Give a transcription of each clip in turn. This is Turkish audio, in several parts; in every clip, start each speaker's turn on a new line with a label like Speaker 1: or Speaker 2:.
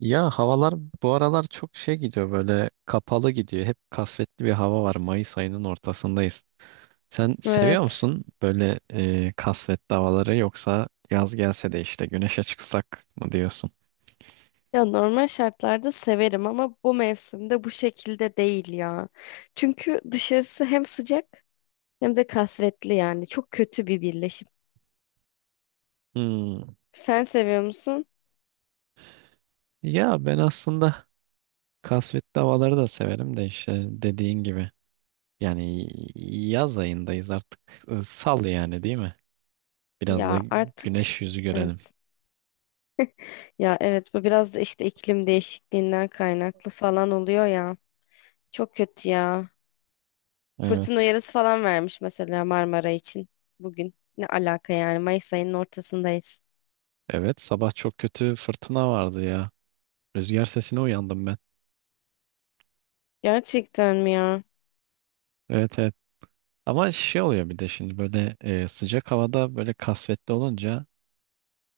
Speaker 1: Ya havalar bu aralar çok şey gidiyor, böyle kapalı gidiyor. Hep kasvetli bir hava var. Mayıs ayının ortasındayız. Sen seviyor
Speaker 2: Evet.
Speaker 1: musun böyle, kasvetli havaları, yoksa yaz gelse de işte güneşe çıksak mı diyorsun?
Speaker 2: Ya normal şartlarda severim ama bu mevsimde bu şekilde değil ya. Çünkü dışarısı hem sıcak hem de kasvetli yani. Çok kötü bir birleşim.
Speaker 1: Hmm.
Speaker 2: Sen seviyor musun?
Speaker 1: Ya ben aslında kasvetli havaları da severim de, işte dediğin gibi. Yani yaz ayındayız artık. Sal yani, değil mi? Biraz da
Speaker 2: Ya artık
Speaker 1: güneş yüzü görelim.
Speaker 2: evet. Ya evet, bu biraz da işte iklim değişikliğinden kaynaklı falan oluyor ya. Çok kötü ya. Fırtına
Speaker 1: Evet.
Speaker 2: uyarısı falan vermiş mesela Marmara için bugün. Ne alaka yani, Mayıs ayının ortasındayız.
Speaker 1: Evet, sabah çok kötü fırtına vardı ya. Rüzgar sesine uyandım ben.
Speaker 2: Gerçekten mi ya?
Speaker 1: Evet, evet. Ama şey oluyor, bir de şimdi böyle sıcak havada böyle kasvetli olunca,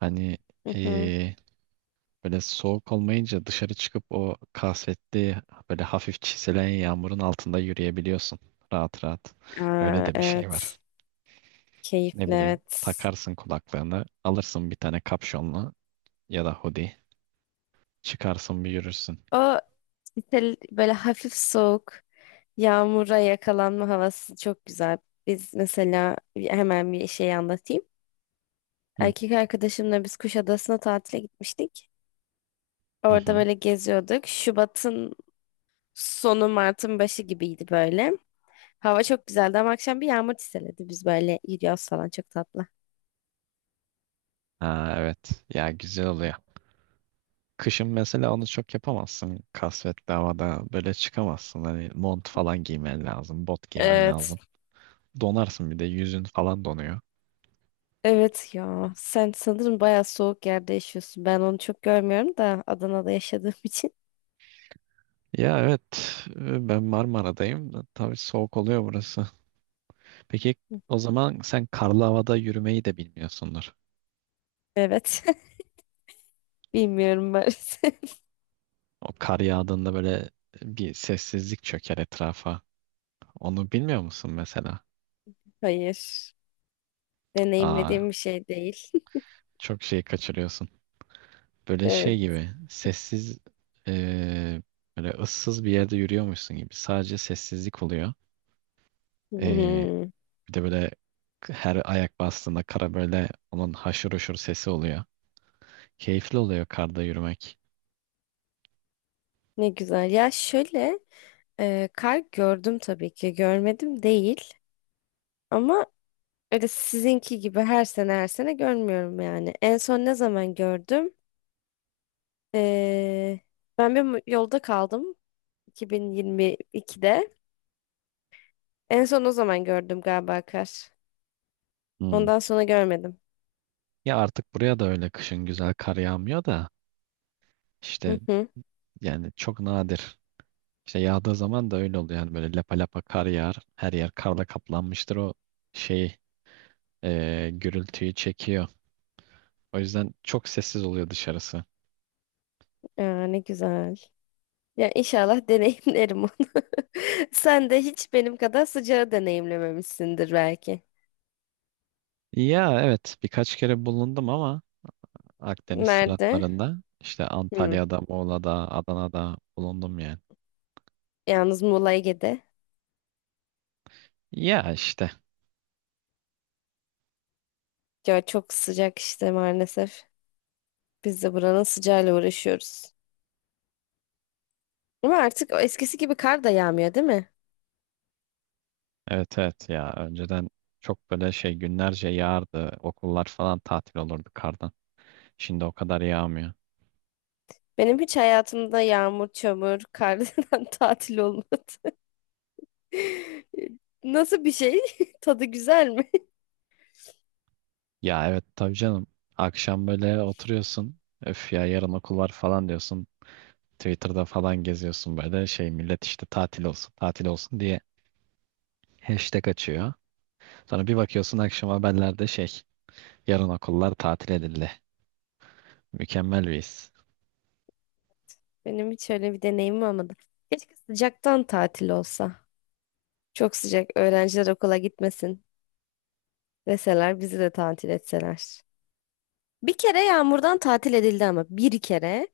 Speaker 1: hani,
Speaker 2: Hı hı.
Speaker 1: e, böyle soğuk olmayınca dışarı çıkıp o kasvetli, böyle hafif çiselen yağmurun altında yürüyebiliyorsun. Rahat rahat. Öyle
Speaker 2: Aa,
Speaker 1: de bir şey
Speaker 2: evet.
Speaker 1: var. Ne
Speaker 2: Keyifli,
Speaker 1: bileyim,
Speaker 2: evet.
Speaker 1: takarsın kulaklığını, alırsın bir tane kapşonlu ya da hoodie. Çıkarsın bir yürürsün.
Speaker 2: O işte böyle hafif soğuk, yağmura yakalanma havası çok güzel. Biz mesela hemen bir şey anlatayım.
Speaker 1: Hı
Speaker 2: Erkek arkadaşımla biz Kuşadası'na tatile gitmiştik.
Speaker 1: hı.
Speaker 2: Orada
Speaker 1: Hı.
Speaker 2: böyle geziyorduk. Şubat'ın sonu Mart'ın başı gibiydi böyle. Hava çok güzeldi ama akşam bir yağmur çiseledi. Biz böyle yürüyoruz falan, çok tatlı.
Speaker 1: Ha, evet ya, güzel oluyor. Kışın mesela onu çok yapamazsın. Kasvetli havada böyle çıkamazsın. Hani mont falan giymen lazım, bot giymen
Speaker 2: Evet.
Speaker 1: lazım. Donarsın, bir de yüzün falan donuyor.
Speaker 2: Evet ya. Sen sanırım bayağı soğuk yerde yaşıyorsun. Ben onu çok görmüyorum da Adana'da yaşadığım için.
Speaker 1: Ya evet, ben Marmara'dayım. Da Tabii soğuk oluyor burası. Peki o zaman sen karlı havada yürümeyi de bilmiyorsundur.
Speaker 2: Evet. Bilmiyorum maalesef.
Speaker 1: O kar yağdığında böyle bir sessizlik çöker etrafa. Onu bilmiyor musun mesela?
Speaker 2: Hayır.
Speaker 1: Aa,
Speaker 2: Deneyimlediğim bir şey değil.
Speaker 1: çok şey kaçırıyorsun. Böyle
Speaker 2: Evet.
Speaker 1: şey gibi sessiz, eee, böyle ıssız bir yerde yürüyormuşsun gibi. Sadece sessizlik oluyor. Eee,
Speaker 2: Hmm.
Speaker 1: Bir de böyle her ayak bastığında kara, böyle onun haşır huşur sesi oluyor. Keyifli oluyor karda yürümek.
Speaker 2: Ne güzel. Ya şöyle kar gördüm tabii ki. Görmedim değil. Ama öyle sizinki gibi her sene her sene görmüyorum yani. En son ne zaman gördüm? E, Ben bir yolda kaldım 2022'de. En son o zaman gördüm galiba kar.
Speaker 1: Hmm.
Speaker 2: Ondan sonra görmedim.
Speaker 1: Ya artık buraya da öyle kışın güzel kar yağmıyor da,
Speaker 2: Hı
Speaker 1: işte,
Speaker 2: hı.
Speaker 1: yani çok nadir. İşte yağdığı zaman da öyle oluyor. Yani böyle lapa lapa kar yağar. Her yer karla kaplanmıştır. O şey, gürültüyü çekiyor. O yüzden çok sessiz oluyor dışarısı.
Speaker 2: Aa, ne güzel. Ya inşallah deneyimlerim onu. Sen de hiç benim kadar sıcağı deneyimlememişsindir belki.
Speaker 1: Ya evet, birkaç kere bulundum ama Akdeniz
Speaker 2: Nerede?
Speaker 1: taraflarında, işte
Speaker 2: Hmm.
Speaker 1: Antalya'da, Muğla'da, Adana'da bulundum yani.
Speaker 2: Yalnız Muğla Ege'de.
Speaker 1: Ya işte
Speaker 2: Ya çok sıcak işte maalesef. Biz de buranın sıcağıyla uğraşıyoruz. Ama artık o eskisi gibi kar da yağmıyor değil mi?
Speaker 1: evet, evet ya, önceden çok böyle şey günlerce yağardı. Okullar falan tatil olurdu kardan. Şimdi o kadar yağmıyor.
Speaker 2: Benim hiç hayatımda yağmur, çamur, kardan tatil olmadı. Nasıl bir şey? Tadı güzel mi?
Speaker 1: Ya evet, tabii canım. Akşam böyle oturuyorsun. Öf ya, yarın okul var falan diyorsun. Twitter'da falan geziyorsun, böyle şey millet işte tatil olsun tatil olsun diye hashtag açıyor. Sonra bir bakıyorsun akşam haberlerde şey, yarın okullar tatil edildi. Mükemmel bir his.
Speaker 2: Benim hiç öyle bir deneyimim olmadı. Keşke sıcaktan tatil olsa. Çok sıcak. Öğrenciler okula gitmesin. Deseler, bizi de tatil etseler. Bir kere yağmurdan tatil edildi ama bir kere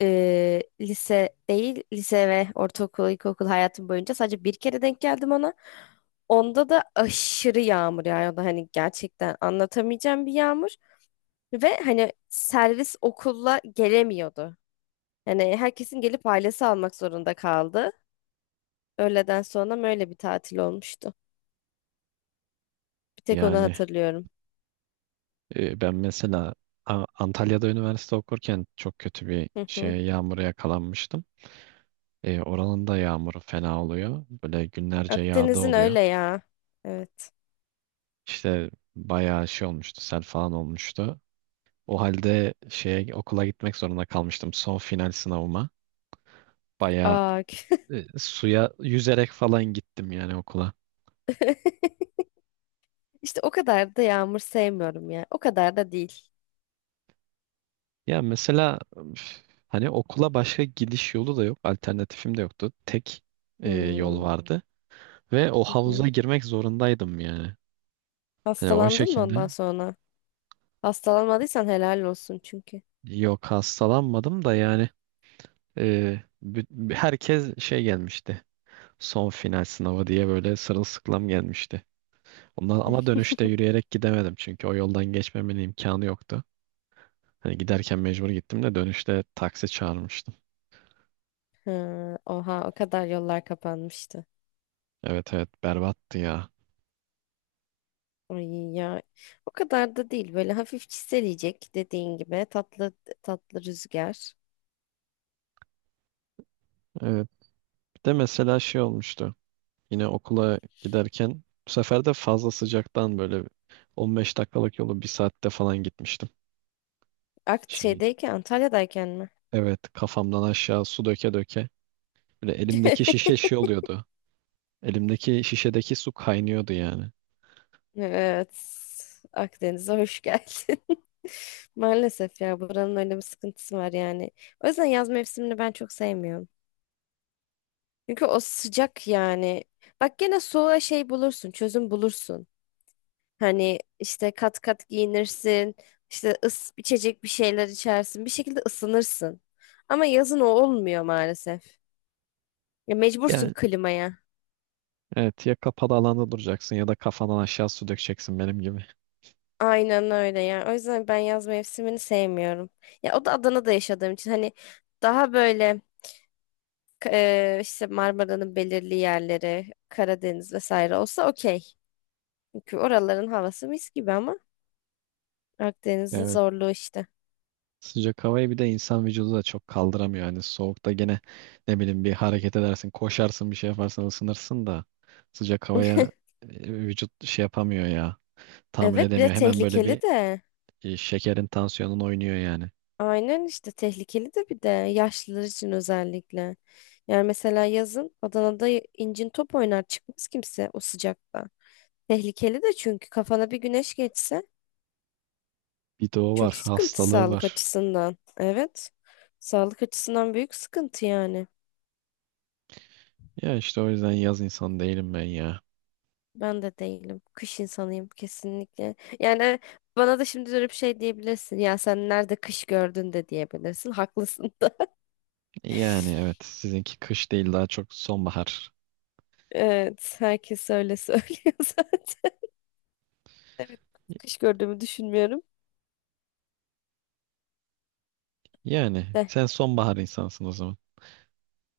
Speaker 2: lise değil, lise ve ortaokul, ilkokul hayatım boyunca sadece bir kere denk geldim ona. Onda da aşırı yağmur yağıyordu. Hani gerçekten anlatamayacağım bir yağmur. Ve hani servis okulla gelemiyordu. Yani herkesin gelip ailesi almak zorunda kaldı. Öğleden sonra böyle bir tatil olmuştu. Bir tek onu
Speaker 1: Yani,
Speaker 2: hatırlıyorum.
Speaker 1: ben mesela Antalya'da üniversite okurken çok kötü bir
Speaker 2: Hı hı.
Speaker 1: şeye, yağmura yakalanmıştım. Oranın da yağmuru fena oluyor. Böyle günlerce yağda
Speaker 2: Akdeniz'in
Speaker 1: oluyor.
Speaker 2: öyle ya. Evet.
Speaker 1: İşte bayağı şey olmuştu, sel falan olmuştu. O halde şeye, okula gitmek zorunda kalmıştım son final sınavıma. Bayağı,
Speaker 2: Aa,
Speaker 1: suya yüzerek falan gittim yani okula.
Speaker 2: işte o kadar da yağmur sevmiyorum ya. O kadar da değil.
Speaker 1: Ya mesela üf, hani okula başka gidiş yolu da yok, alternatifim de yoktu. Tek yol
Speaker 2: Hmm.
Speaker 1: vardı ve o
Speaker 2: Hı hı.
Speaker 1: havuza girmek zorundaydım yani. Hani o
Speaker 2: Hastalandın mı ondan
Speaker 1: şekilde
Speaker 2: sonra? Hastalanmadıysan helal olsun çünkü.
Speaker 1: yok, hastalanmadım da, yani herkes şey gelmişti. Son final sınavı diye böyle sırılsıklam gelmişti. Ondan, ama dönüşte yürüyerek gidemedim çünkü o yoldan geçmemenin imkanı yoktu. Hani giderken mecbur gittim de dönüşte taksi çağırmıştım.
Speaker 2: Ha, oha, o kadar yollar kapanmıştı.
Speaker 1: Evet evet, berbattı ya.
Speaker 2: Ay ya, o kadar da değil, böyle hafif çiseleyecek dediğin gibi, tatlı tatlı rüzgar.
Speaker 1: Evet, bir de mesela şey olmuştu. Yine okula giderken, bu sefer de fazla sıcaktan, böyle 15 dakikalık yolu bir saatte falan gitmiştim.
Speaker 2: Akt
Speaker 1: Şey,
Speaker 2: şeydeyken, Antalya'dayken mi?
Speaker 1: evet, kafamdan aşağı su döke döke. Böyle elimdeki şişe şey oluyordu. Elimdeki şişedeki su kaynıyordu yani.
Speaker 2: Evet. Akdeniz'e hoş geldin. Maalesef ya, buranın öyle bir sıkıntısı var yani. O yüzden yaz mevsimini ben çok sevmiyorum. Çünkü o sıcak yani. Bak, gene soğuğa şey bulursun, çözüm bulursun. Hani işte kat kat giyinirsin, işte ıs içecek bir şeyler içersin, bir şekilde ısınırsın. Ama yazın o olmuyor maalesef. Ya mecbursun
Speaker 1: Yani
Speaker 2: klimaya.
Speaker 1: evet ya, kapalı alanda duracaksın ya da kafandan aşağı su dökeceksin benim gibi.
Speaker 2: Aynen öyle ya. O yüzden ben yaz mevsimini sevmiyorum. Ya o da Adana'da yaşadığım için hani daha böyle işte Marmara'nın belirli yerleri, Karadeniz vesaire olsa okey. Çünkü oraların havası mis gibi ama Akdeniz'in
Speaker 1: Evet,
Speaker 2: zorluğu işte.
Speaker 1: sıcak havayı bir de insan vücudu da çok kaldıramıyor. Yani soğukta gene, ne bileyim, bir hareket edersin, koşarsın, bir şey yaparsan ısınırsın da sıcak havaya vücut şey yapamıyor ya, tahammül
Speaker 2: Evet, bir de
Speaker 1: edemiyor. Hemen böyle bir...
Speaker 2: tehlikeli de.
Speaker 1: Şekerin tansiyonun oynuyor yani.
Speaker 2: Aynen, işte tehlikeli de, bir de yaşlılar için özellikle. Yani mesela yazın Adana'da incin top oynar, çıkmaz kimse o sıcakta. Tehlikeli de, çünkü kafana bir güneş geçse
Speaker 1: Bir de o
Speaker 2: çok
Speaker 1: var,
Speaker 2: sıkıntı
Speaker 1: hastalığı
Speaker 2: sağlık
Speaker 1: var.
Speaker 2: açısından. Evet. Sağlık açısından büyük sıkıntı yani.
Speaker 1: Ya işte o yüzden yaz insanı değilim ben ya.
Speaker 2: Ben de değilim. Kış insanıyım kesinlikle. Yani bana da şimdi dönüp şey diyebilirsin. Ya sen nerede kış gördün de diyebilirsin. Haklısın.
Speaker 1: Yani evet, sizinki kış değil, daha çok sonbahar.
Speaker 2: Evet, herkes öyle söylüyor zaten. Evet, kış gördüğümü düşünmüyorum.
Speaker 1: Yani
Speaker 2: De,
Speaker 1: sen sonbahar insansın o zaman.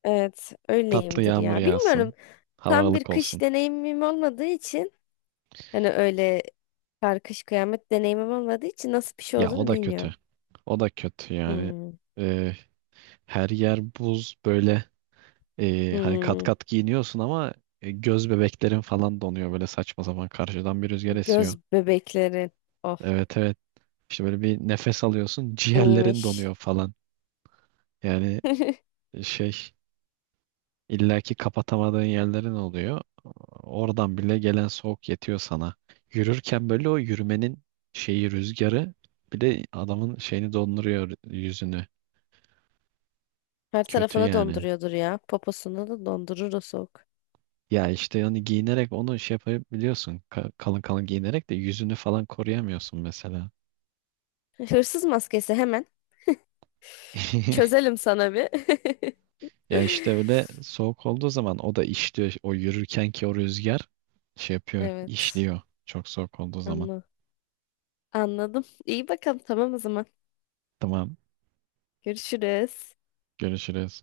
Speaker 2: evet,
Speaker 1: Tatlı
Speaker 2: öyleyimdir
Speaker 1: yağmur
Speaker 2: ya. Bilmiyorum.
Speaker 1: yağsın, hava
Speaker 2: Tam bir
Speaker 1: ılık
Speaker 2: kış
Speaker 1: olsun.
Speaker 2: deneyimim olmadığı için, hani öyle kar kış kıyamet deneyimim olmadığı için nasıl bir şey
Speaker 1: Ya o
Speaker 2: olduğunu
Speaker 1: da kötü.
Speaker 2: bilmiyorum.
Speaker 1: O da kötü yani.
Speaker 2: Hmm,
Speaker 1: Ee, Her yer buz böyle. Hani kat
Speaker 2: hmm.
Speaker 1: kat giyiniyorsun ama göz bebeklerin falan donuyor, böyle saçma zaman karşıdan bir rüzgar esiyor.
Speaker 2: Göz bebekleri. Oh,
Speaker 1: Evet evet. İşte böyle bir nefes alıyorsun ciğerlerin
Speaker 2: iyiymiş.
Speaker 1: donuyor falan. Yani şey, illaki kapatamadığın yerlerin oluyor. Oradan bile gelen soğuk yetiyor sana. Yürürken böyle o yürümenin şeyi, rüzgarı, bir de adamın şeyini donduruyor, yüzünü.
Speaker 2: Her
Speaker 1: Kötü
Speaker 2: tarafını
Speaker 1: yani.
Speaker 2: donduruyordur ya. Poposunu da dondurur o soğuk.
Speaker 1: Ya işte, hani giyinerek onu şey yapabiliyorsun. Kalın kalın giyinerek de yüzünü falan koruyamıyorsun mesela.
Speaker 2: Hırsız maskesi hemen. Çözelim sana bir.
Speaker 1: Ya işte öyle soğuk olduğu zaman o da işliyor. O yürürken ki, o rüzgar şey yapıyor,
Speaker 2: Evet.
Speaker 1: işliyor. Çok soğuk olduğu zaman.
Speaker 2: Anla. Anladım. İyi bakalım. Tamam o zaman.
Speaker 1: Tamam,
Speaker 2: Görüşürüz.
Speaker 1: görüşürüz.